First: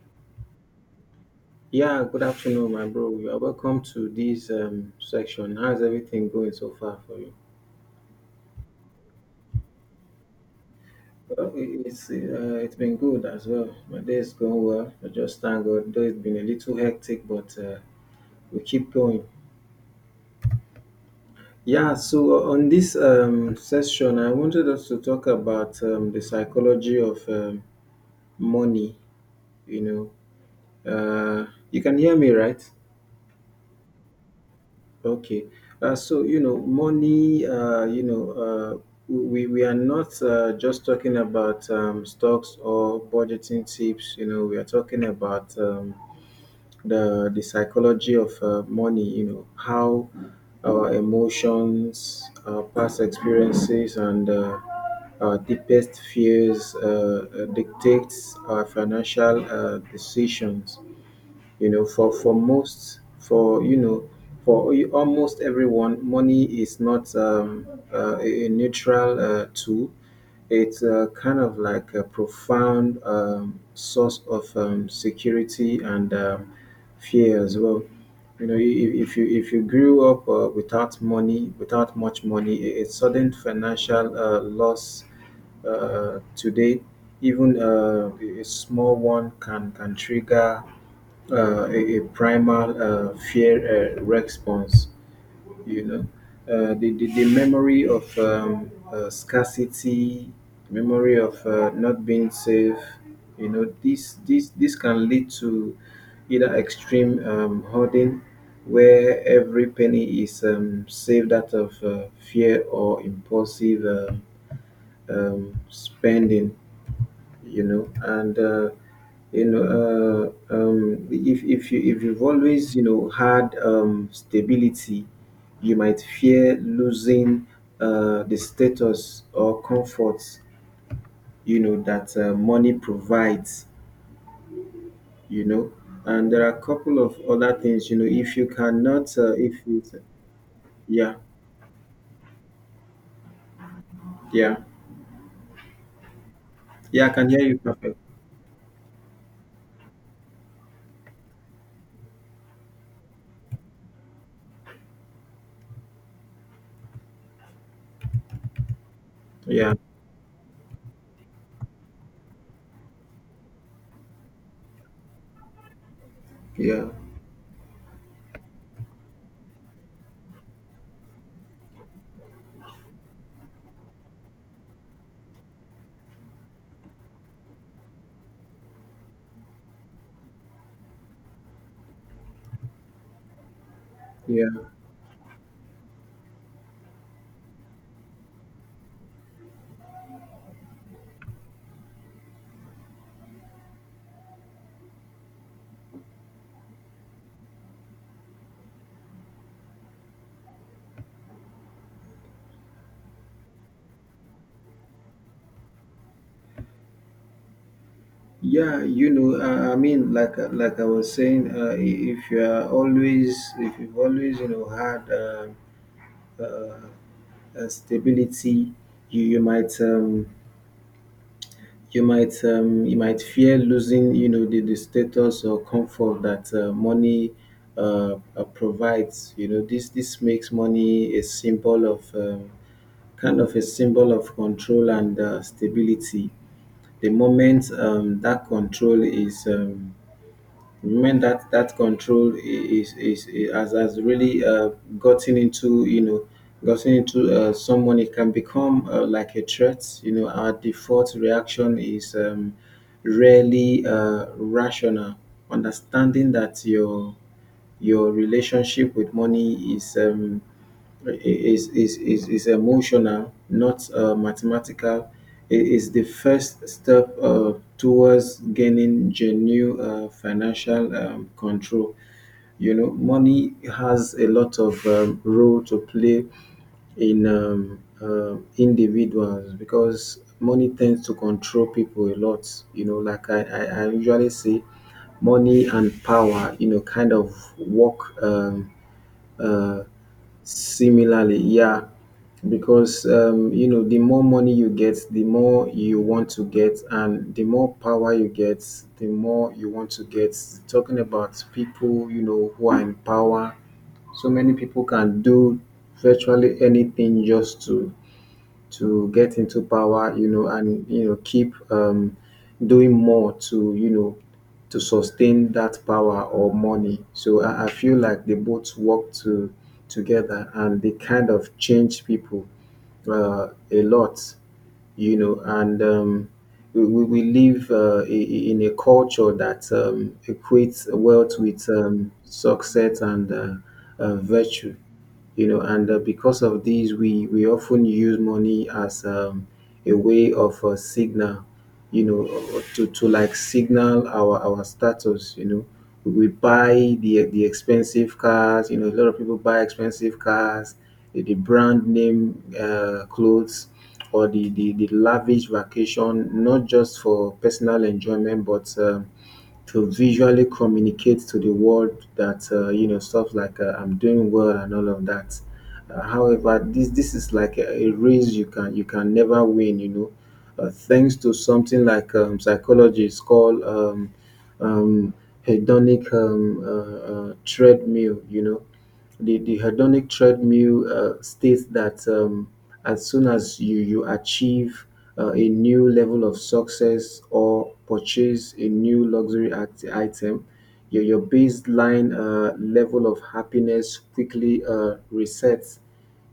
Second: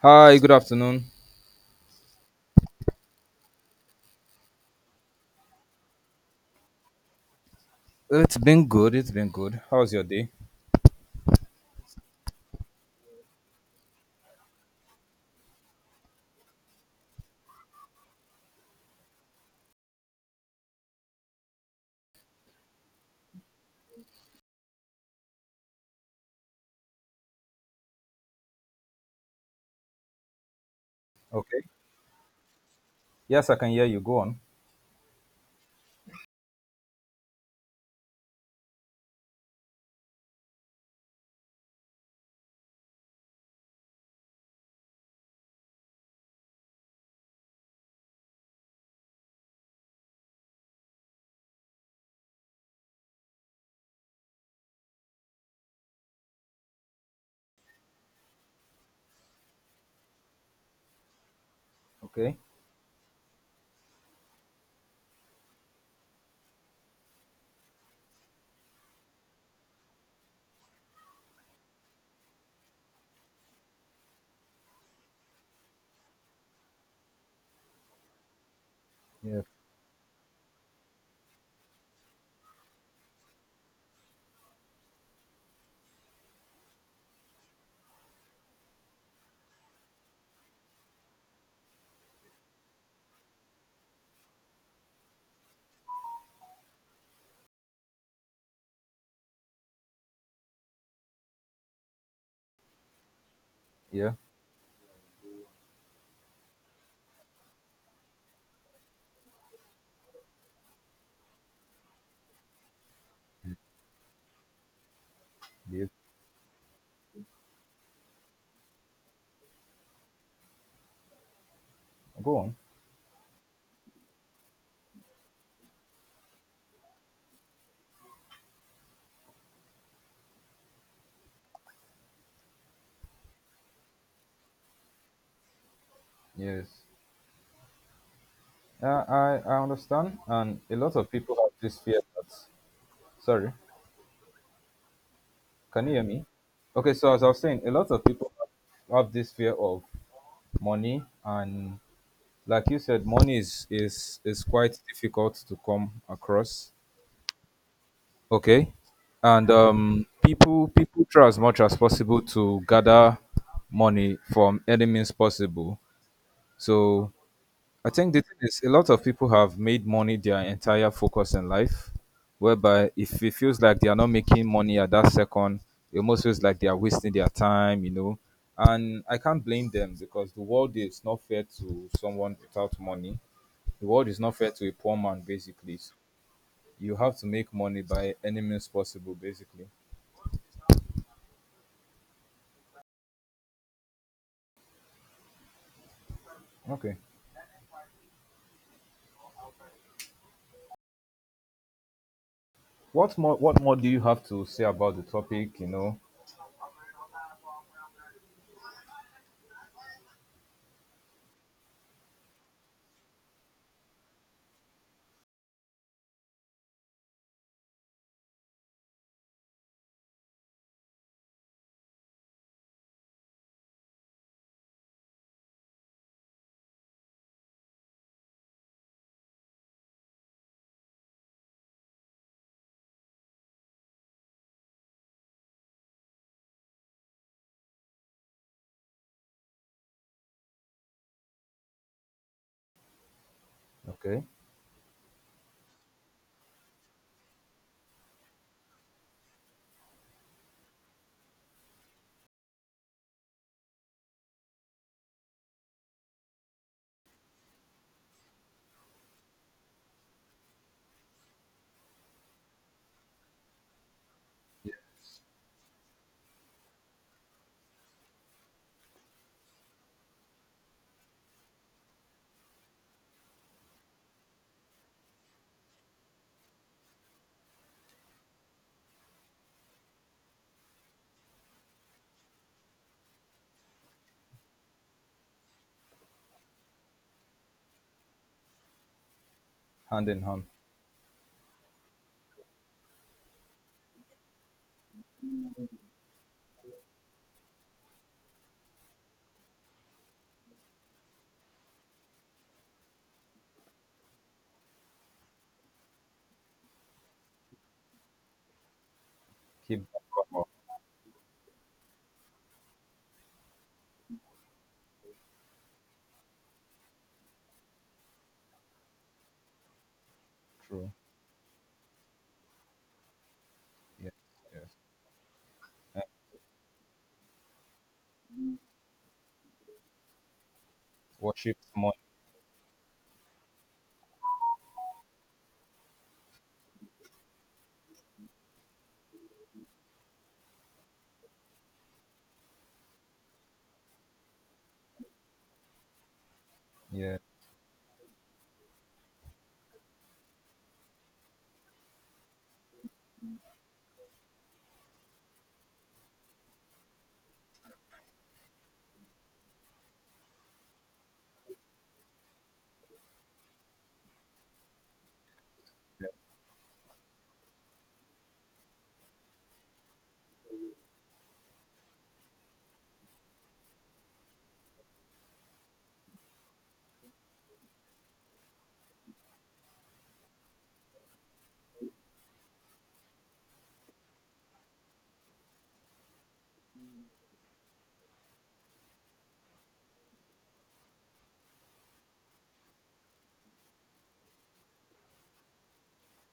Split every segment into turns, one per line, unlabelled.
Hi, good afternoon.
Yeah, good afternoon, my bro. You are welcome to this section. How's everything going so far for you?
It's been good. It's been good. How's your day?
Well, it's been good as well. My day is going well. I just thank God. Though it's been a little hectic, but we keep going. Yeah. So on this session, I wanted us to talk about the psychology of money. You know, uh,
Okay.
you can hear me, right?
Yes, I can hear you. Go on.
Okay. So, money, we are not just talking about stocks or budgeting tips. We are talking about the psychology of money, how our emotions, our past experiences, and our deepest fears dictates our financial decisions. For
Okay.
most, for you know for almost everyone, money is not a neutral tool. It's kind of like a profound source of security and fear as well. you know i- if, if you
Yeah.
if you grew up without money, without much money, a sudden financial loss today, even a small one can trigger a primal fear response. You know, the memory of scarcity, memory of not being safe. You know,
Yeah.
this this this can lead to either extreme hoarding, where every penny is saved out of fear, or impulsive
Yeah.
spending. And if you've
Go on.
always had stability, you might fear losing the status or comfort that money provides you know and there are a
Yes.
couple of other things, if you
Uh,
cannot,
I
if
I
you...
understand, and a lot of
Yeah,
people have this fear that. Sorry.
yeah,
Can you hear me? Okay.
yeah. I
So as
can
I was
hear you
saying, a lot
perfect.
of people have this fear of money, and like you said, money is quite difficult to come across. Okay. And
Yeah,
people try as much as possible to gather money from any means possible.
yeah,
So I think the thing is, a lot of people have made money their entire focus in life, whereby if it feels like they are not making money at that second, it almost feels like they are wasting their time, you know. And I can't blame them because the world is not fair to someone without money. The world is not
yeah.
fair to a poor man, basically. So, you have to make money by any means possible, basically. Okay. What more do you have to say about the topic, you know?
Yeah, I mean, like I was saying, if you've always, had stability, you you might um, you might fear losing, the status or comfort that money provides. You know, this makes money a symbol of kind of a symbol of control and stability. The moment that control is men that control has
Okay.
really gotten into you know gotten into someone, it can become like a threat. Our default reaction is really rational. Understanding that your relationship with money is emotional, not
Yeah.
mathematical. It is the first step towards gaining genuine financial control. Money has a lot of role to play in individuals, because money tends to control people a lot. Like I usually say, money and power, kind of work. Uh,
Hand in hand.
Similarly, yeah, because the more money you get, the more you want to get, and the more power you get, the more you want to get. Talking about people, who are in power. So many people can do virtually anything just to get into
Keep that
power,
come up.
and keep doing more to sustain that power or money. So I feel like they both work to together, and they
True.
kind of change people a
Yes.
lot,
Yes.
and
And
we live in a culture that equates wealth
worship
with
money.
success and virtue. And because of these, we often use money as a way of a signal, you know to like signal our status. We buy
Yeah.
the expensive cars. A lot of people buy expensive cars, the brand name clothes, or the lavish vacation, not just for personal enjoyment but to visually communicate to the world that, stuff like I'm doing well and all of that. However, this is like a race you can never win. Thanks to something like psychology, it's called um, hedonic treadmill. The hedonic treadmill states that as soon as you achieve a new level of success or purchase a new luxury item, your baseline level of happiness quickly resets.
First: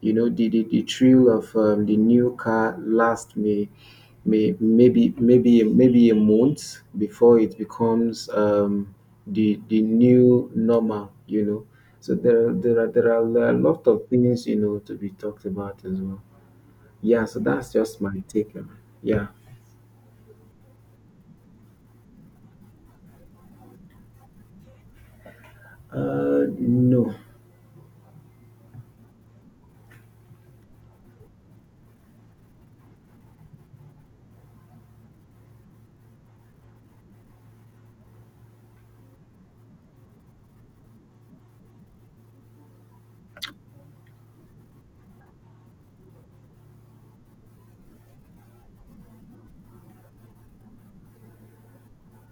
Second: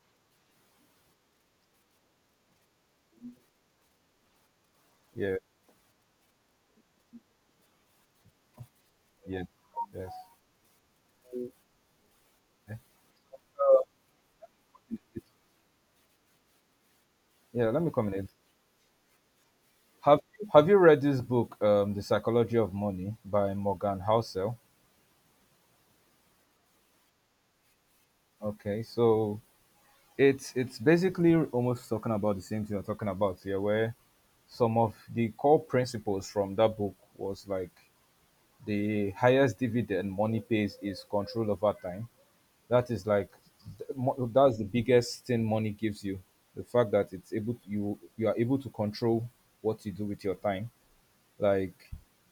The thrill of the new car lasts
Yeah.
maybe a month before it becomes
Yeah.
the
Yes.
new normal. So there are a
Uh,
lot of things, to be talked about as well. Yeah, so
yeah,
that's
let me
just my
comment.
take on it. Yeah.
Have have you read this book, The Psychology of Money by Morgan Housel?
No.
Okay, so it's basically almost talking about the same thing you're talking about here, where some of the core principles from that book was like the highest dividend money pays is control over time. That is like that's the biggest thing money gives you. The fact that it's able to, you are able to control what you do with your time, like,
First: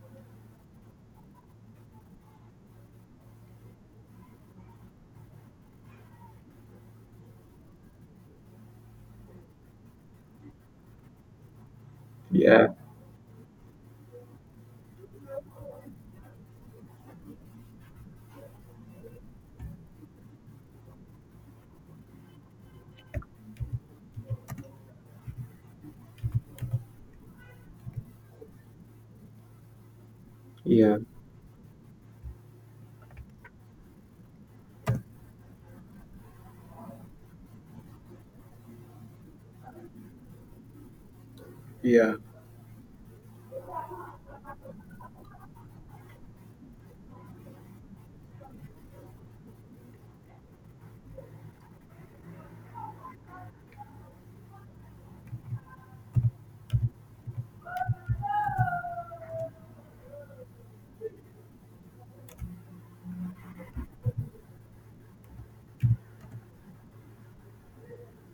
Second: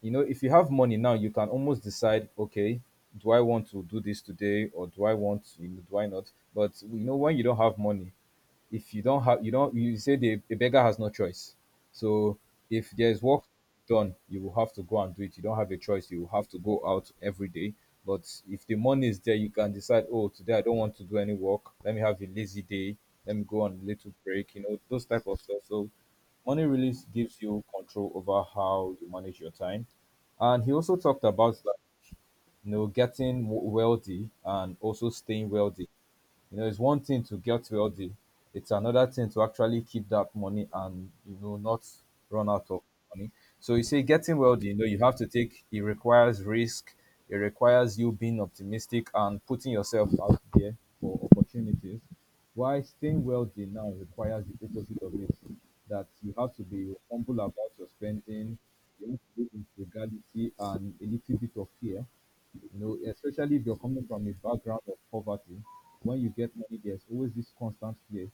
you know, if you have money now, you can almost decide, okay, do I want to do this today, or do I want to, you know, do I not? But you know, when you don't have money, if you don't have, you don't, you say, the beggar has no choice. So
Yeah.
if there's work done, you will have to go and do it. You don't have a choice. You will have to go out every day. But if the money is there, you can decide, oh, today I don't want to do any work, let me have a lazy day, let me go on a little break, you know, those type of stuff. So money really gives you control over how you manage your time. And he also
Yeah.
talked about, like, you know, getting wealthy and also staying wealthy. You know, it's one thing to get wealthy, it's another thing to actually keep that money and you know not
Yeah,
run out of money. So you say getting wealthy, you know, you have to take, it requires risk, it requires you being optimistic and putting yourself out there for opportunities. Why staying wealthy now requires the opposite of it, that you have to be humble about your spending, you have to be with frugality and a little bit of fear, you know, especially if you're coming from a background of poverty, when you get money, there's always this constant fear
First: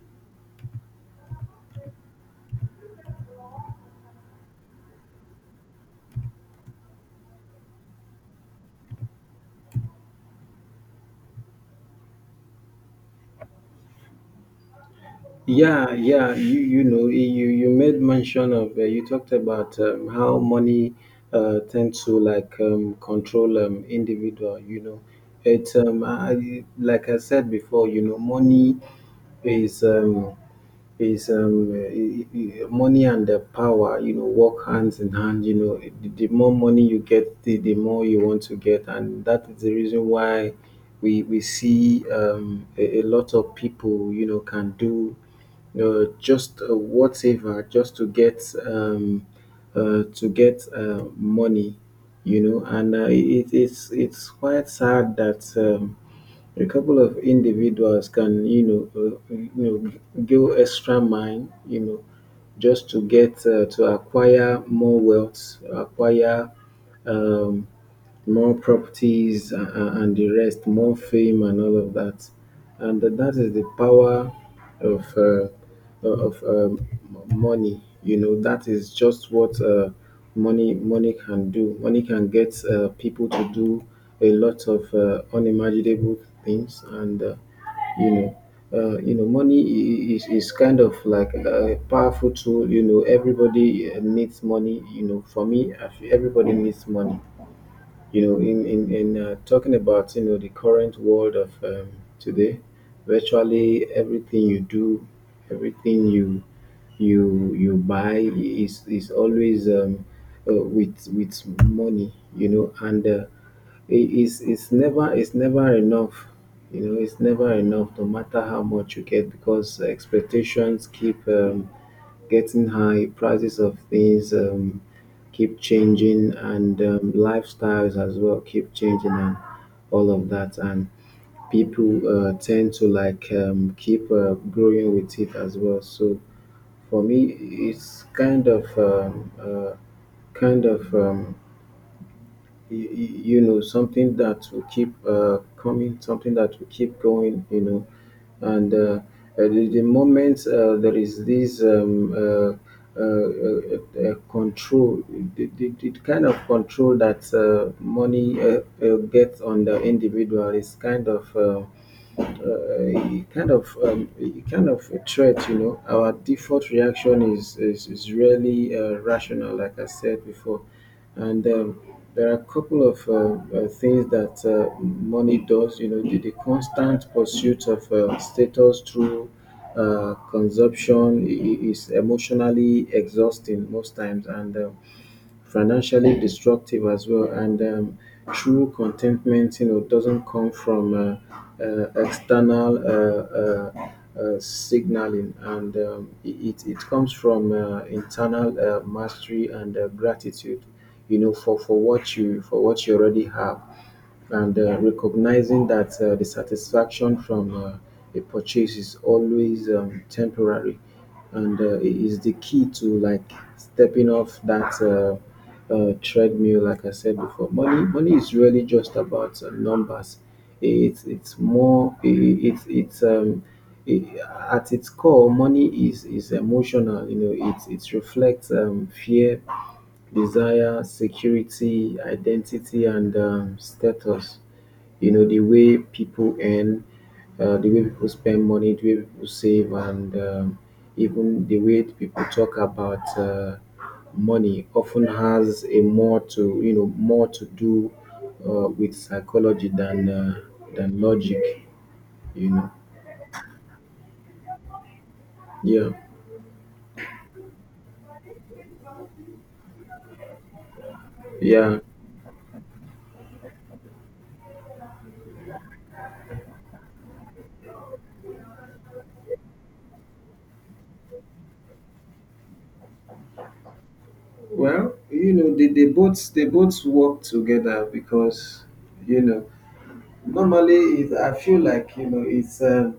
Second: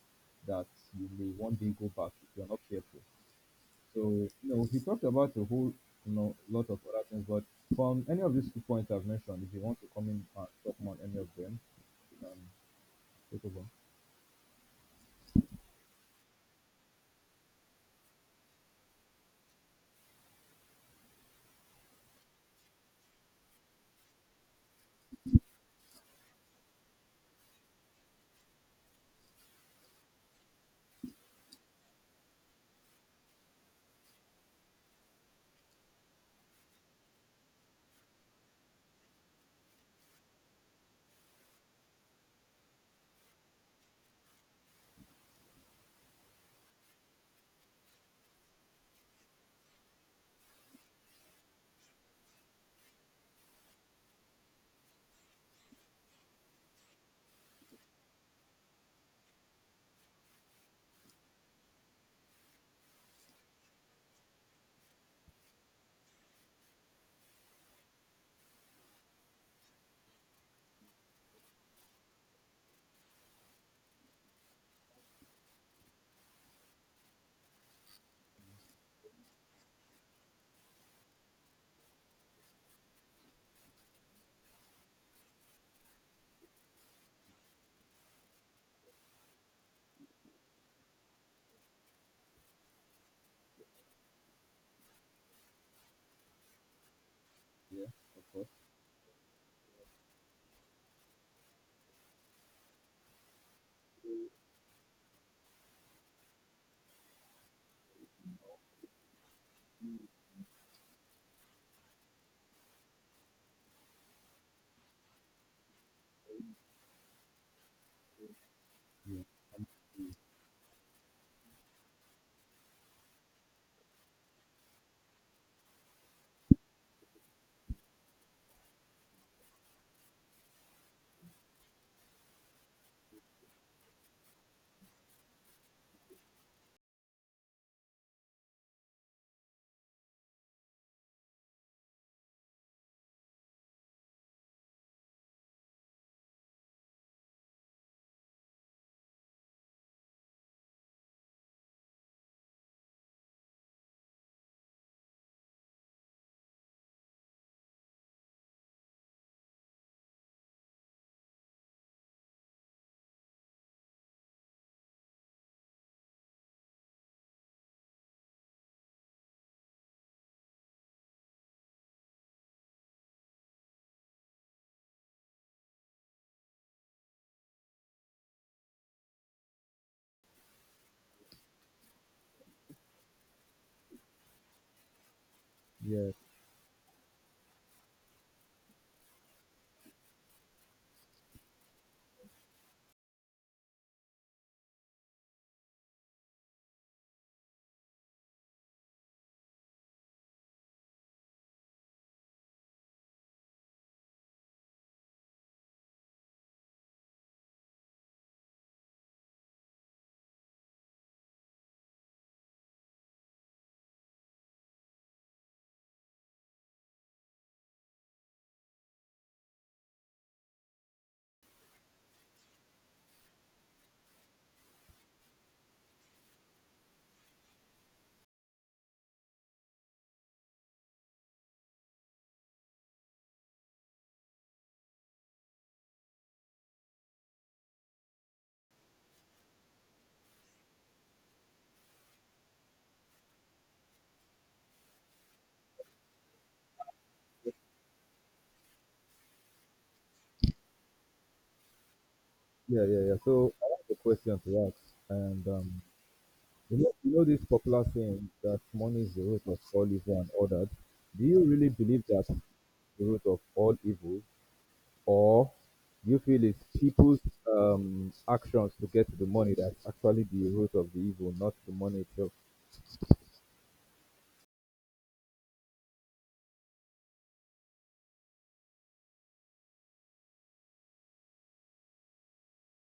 that you may one day go back if you're not careful. So, you know, he talked about a whole, you know, lot of other things, but from any of these two points I've mentioned, if you want to come in and talk on any of them, you can take over.
yeah, yeah, you made mention of, you talked about how money tend to like control individual, you know, it's I, like I said before, money is um, is eh, eh, eh, money and the power, you know, work hands in hand. The more money you get, the more you want to get, and that is the reason why we see, a lot of people, you know, can do just whatever, just to get, to get money. And it's quite sad that a couple of individuals can, you know, go extra mile, you know, just to get to acquire more wealth, acquire um, more properties, and the rest, more fame and all of that. And that is the power of money. That is just what money can do. Money can get people to do a lot of unimaginable things, and you know. Money is kind of like a powerful tool. Everybody needs money. For me, I feel everybody needs money,
Yeah, of course.
in talking about, the current world of today. Virtually everything you do, everything you buy is always, with money, and it's never enough. It's never enough, no matter how much you
Yeah.
get, because expectations keep getting high. Prices of things keep changing, and lifestyles as well keep changing, and all of that, and people tend to like keep growing with it as well. So for me, it's kind of something that will keep coming, something that will keep going. And at the moment, there is this control. The kind of control that money gets on the individual is uh, kind of a kind of a threat. Our default reaction is really rational, like I said before. And there are a couple of things that money does. The constant pursuit of status through consumption is emotionally exhausting most times, and
Yeah,
financially destructive as well. And true contentment, doesn't come from external signaling, and it comes from internal mastery and gratitude, for what you already have. And recognizing that the satisfaction from a purchase is always temporary, and it is the key to like stepping off that treadmill, like I said before. Money is really just about numbers. It's more. It, at its core, money is emotional. It reflects fear, desire, security, identity, and status. The way people earn, the way people spend money, the way people save, and even the way people talk about money often has a more to you know more to do with psychology than than logic. You know,
yeah, yeah, yeah. So I have a question to ask, and
yeah,
you know this popular saying that money is the root of all evil and all that. Do you really
yeah.
believe that the root of all evil, or do you feel it's people's actions to get to the money that's actually the root of the evil, not the money itself?
Well, they both work together, because you know normally, I feel like, it's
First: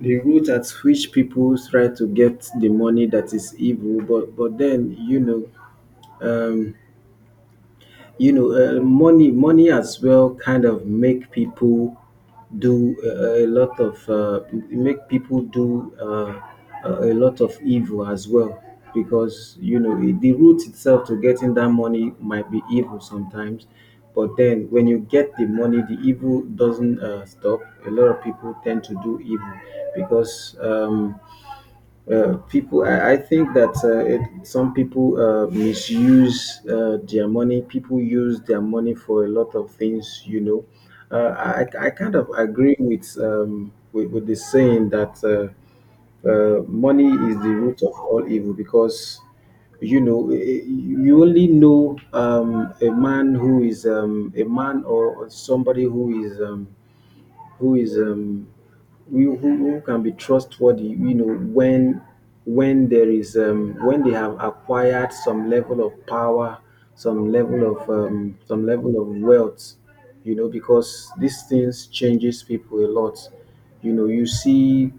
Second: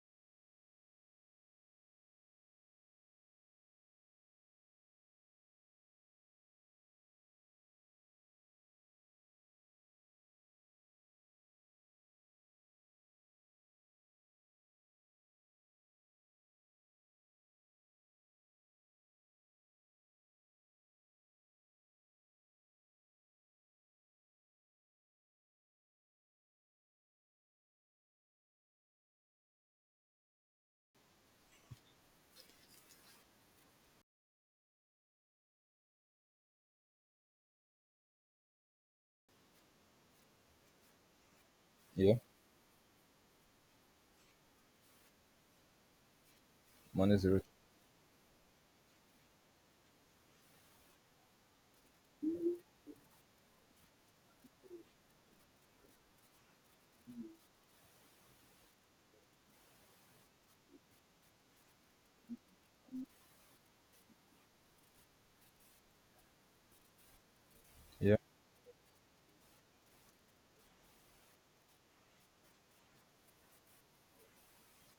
the route at which people try to get the money that is evil. But then. Um, you know, money money as well kind of make people do a lot of make people do a lot of evil as well because the route itself to getting that money might be evil sometimes, but then when you get the money the evil doesn't stop. A lot of people tend to do evil because people, I think that some people misuse their money. People use their money for a lot of things, you know. I kind
Yeah,
of agree with with the saying that money
money is the
is
root.
the root of all evil, because you only know a man who is a man or somebody who is who is um, who can be trustworthy, you know, when there is when they have acquired some level of power,
Yeah,
some level of wealth, you know, because these things changes people a lot. You know, you see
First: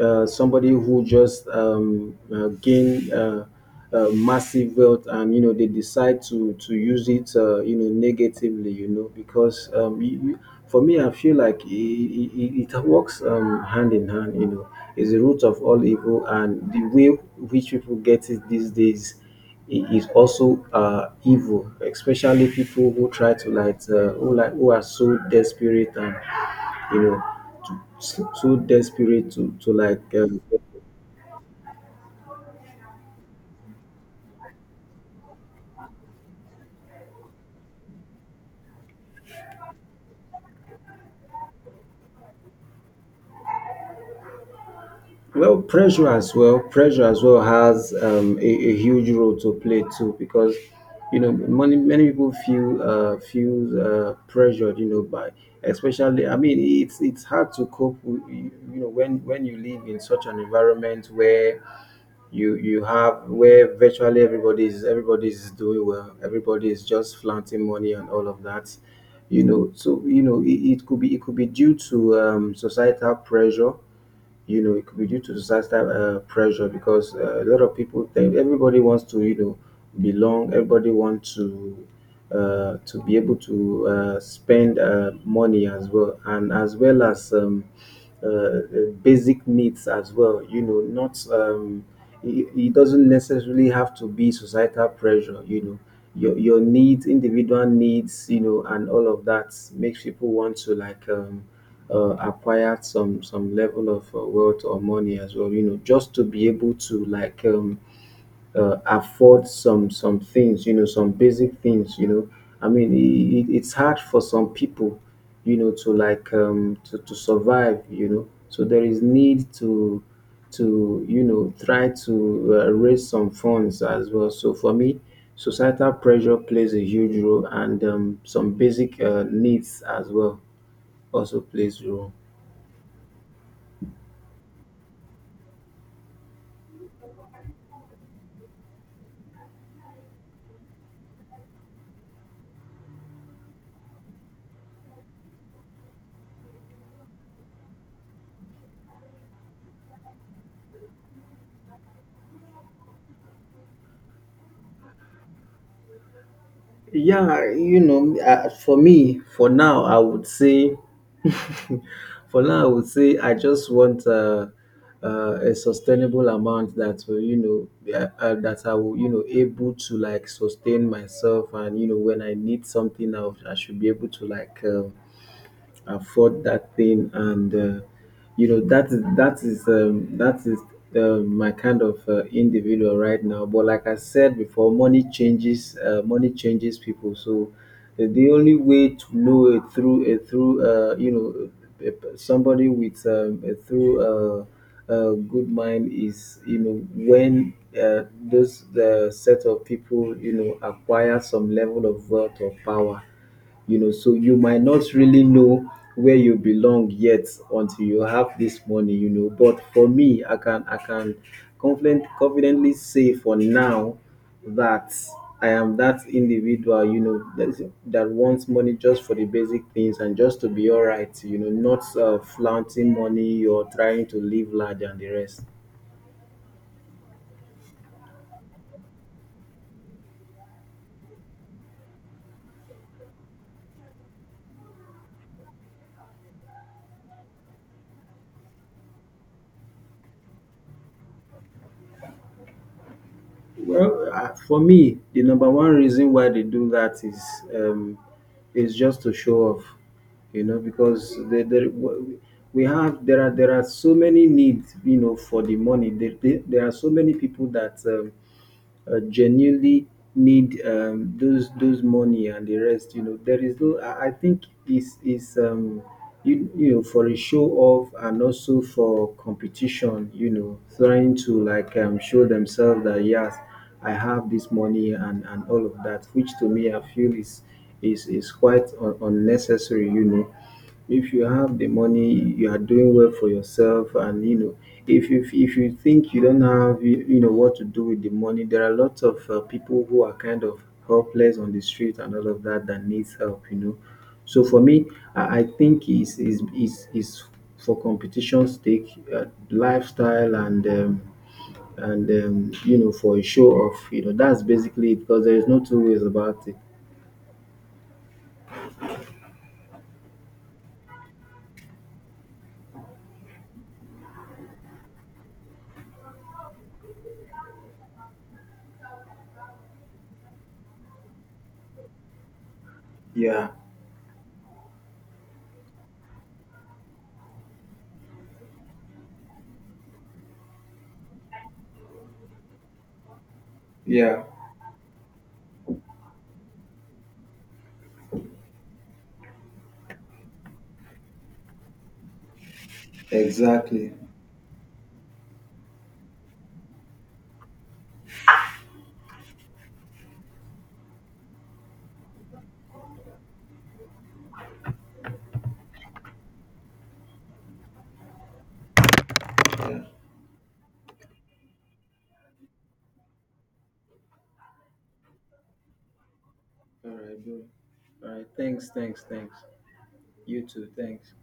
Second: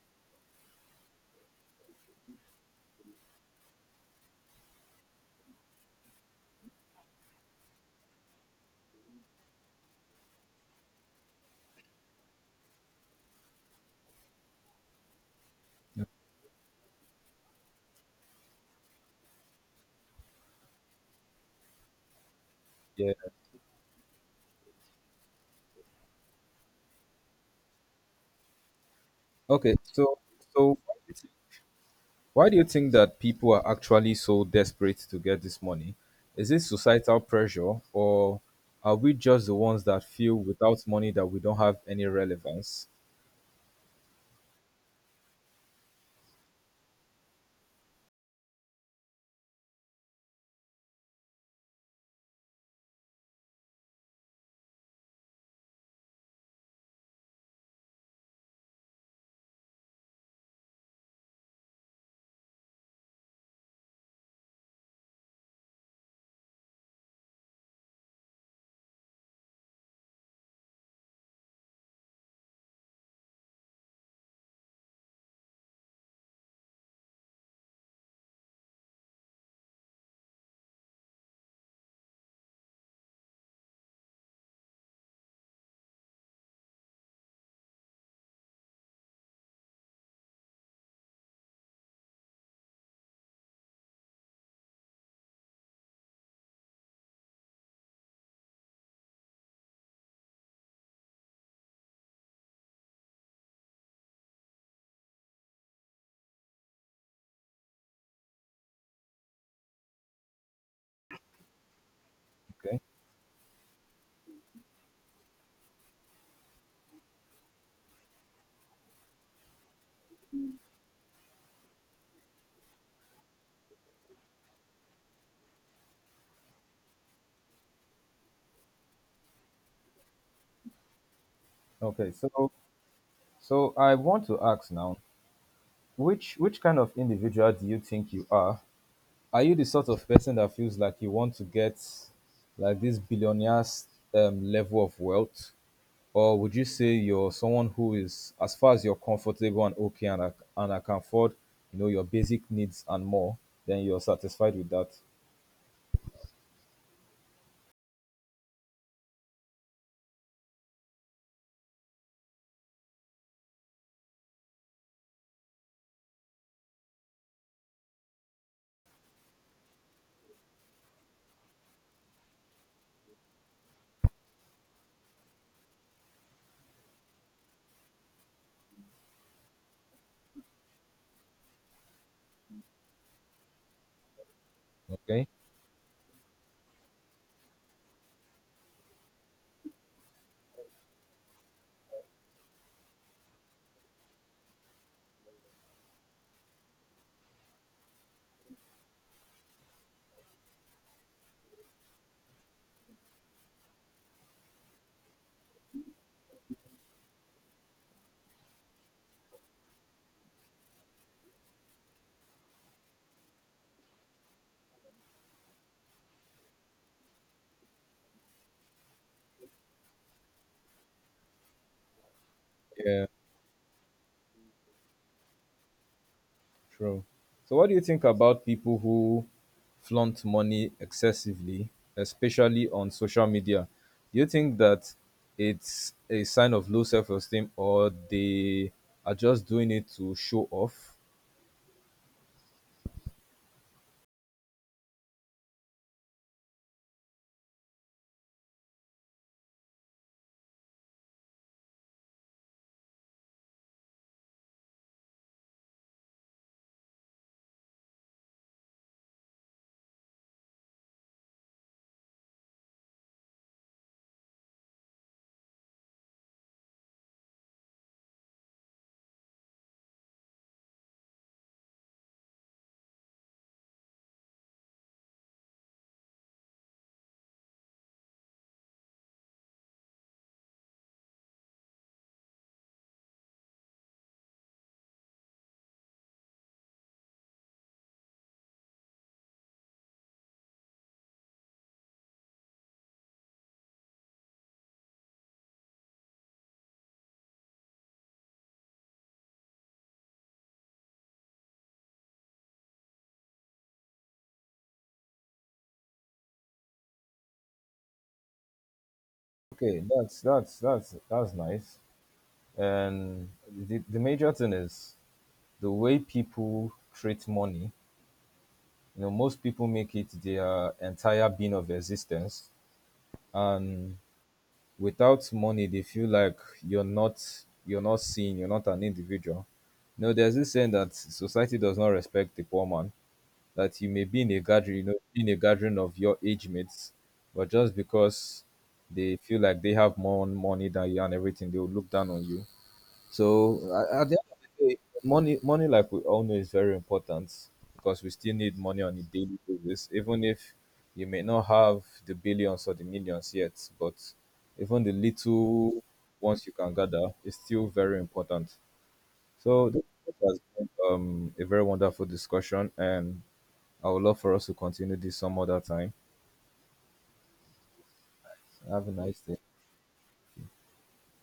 somebody who just gain massive wealth and you know they decide to use it, you know, negatively, you know, because for me I feel like it works hand in hand, you know. It's the root of all evil, and the way which people get it these days is also evil, especially people who
yeah.
try to like who like who are so desperate and you know, so desperate to
Okay,
like,
so so why do you thi- why do you think that people are actually so desperate to get this money? Is it societal pressure, or are we just the ones that feel without money that we don't have any relevance?
well, pressure as well. Pressure as well has a huge role to play too, because you know, many people feel feel pressured, you know, by especially. I mean, it's hard to cope with, you know, when you live in such an environment where you have where virtually everybody's doing well, everybody is just flaunting money and all of that, you know. So you know it could be, it could be due to societal pressure, you know. It could be due to societal pressure, because a lot of people think everybody wants to, you know, belong. Everybody wants to to be able to spend money as well, and as well as uh, uh, basic needs as well, you know. Not it doesn't necessarily have to be societal pressure, you know. Your needs, individual needs, you know, and all of that makes people want to like acquired some level of wealth or money as well, you know, just to be able to like afford some things, you know, some basic things, you know. I
Okay,
mean it's hard for some people, you know, to like to survive, you know. So there is need to you know try to raise some funds as well. So for me, societal pressure plays a huge role, and some basic needs as well also plays a role.
okay. So so I want to ask now. Which kind of individual do you think you are? Are you the sort of person that feels like you want to get like this billionaire's level of wealth, or would you say you're someone who is, as far as you're comfortable and okay, and I can afford, you know, your basic needs and more, then you're satisfied with that?
Yeah, you know, for me, for now, I would say, for now, I would say, I just want a sustainable amount that will, you know, that I will, you know, able to like sustain myself, and you know, when I need something, I should be able to like. Afford that thing, and you know that is that is my kind of individual right now. But like I said before, money
Okay.
changes, money changes people. So the only way to know it through you know, a somebody with a good mind is, you know, when those, the set of people, you know, acquire some level of wealth or power, you know. So you might not really know where you belong yet until you have this money, you know. But for me, I can confident, confidently say for now that I am that individual, you know, that wants money just for the basic things and just to be all right, you know. Not flaunting
Yeah.
money or trying to live large and the rest.
True. So, what do you think about people who flaunt money excessively, especially on social media? Do you think that it's a sign of low self esteem or they are just doing it to show off?
Well, for me, the number one reason why they do that um, is just to show off, you know, because we have, there are so many needs, you know, for the money. There are so many people that genuinely need those those money and the rest, you know. There is no, I think is you, you know, for a show off, and also for competition, you know, trying to like show themselves that yes, I have this money and all of that, which to me I feel is quite unnecessary, you know. If you have the money you are doing well for yourself, and you know, if you, if you think you don't have, you know what to do with the money, there are lots of people who are kind of helpless on the street and all of that that needs help, you know. So for me, I think is is for competition's sake, uh, lifestyle, and you know, for a show off, you know. That's basically it, because there is no two ways about it.
Okay, that's nice. And the major thing is the way people treat money. You know, most people make it their entire being of existence,
Yeah.
and without money they feel like you're not you're not seen, you're not an individual, you, there's this saying that society does not respect the poor man, that you may be
Yeah.
in a gathering, you know, in a gathering of your age mates, but just because they feel like they have more money than you and everything, they will look down on you. So
Exactly.
at the end of the day, money, like we all know, is very important because we still need money on a daily basis. Even if you may not have the billions or the millions yet, but even the little ones you can gather is still very important. So
Yeah.
this has been a very wonderful discussion, and I would love for us to continue this some other time.
All right, bro. All right. Thanks,
Have a
thanks,
nice
thanks.
day.
You too. Thanks.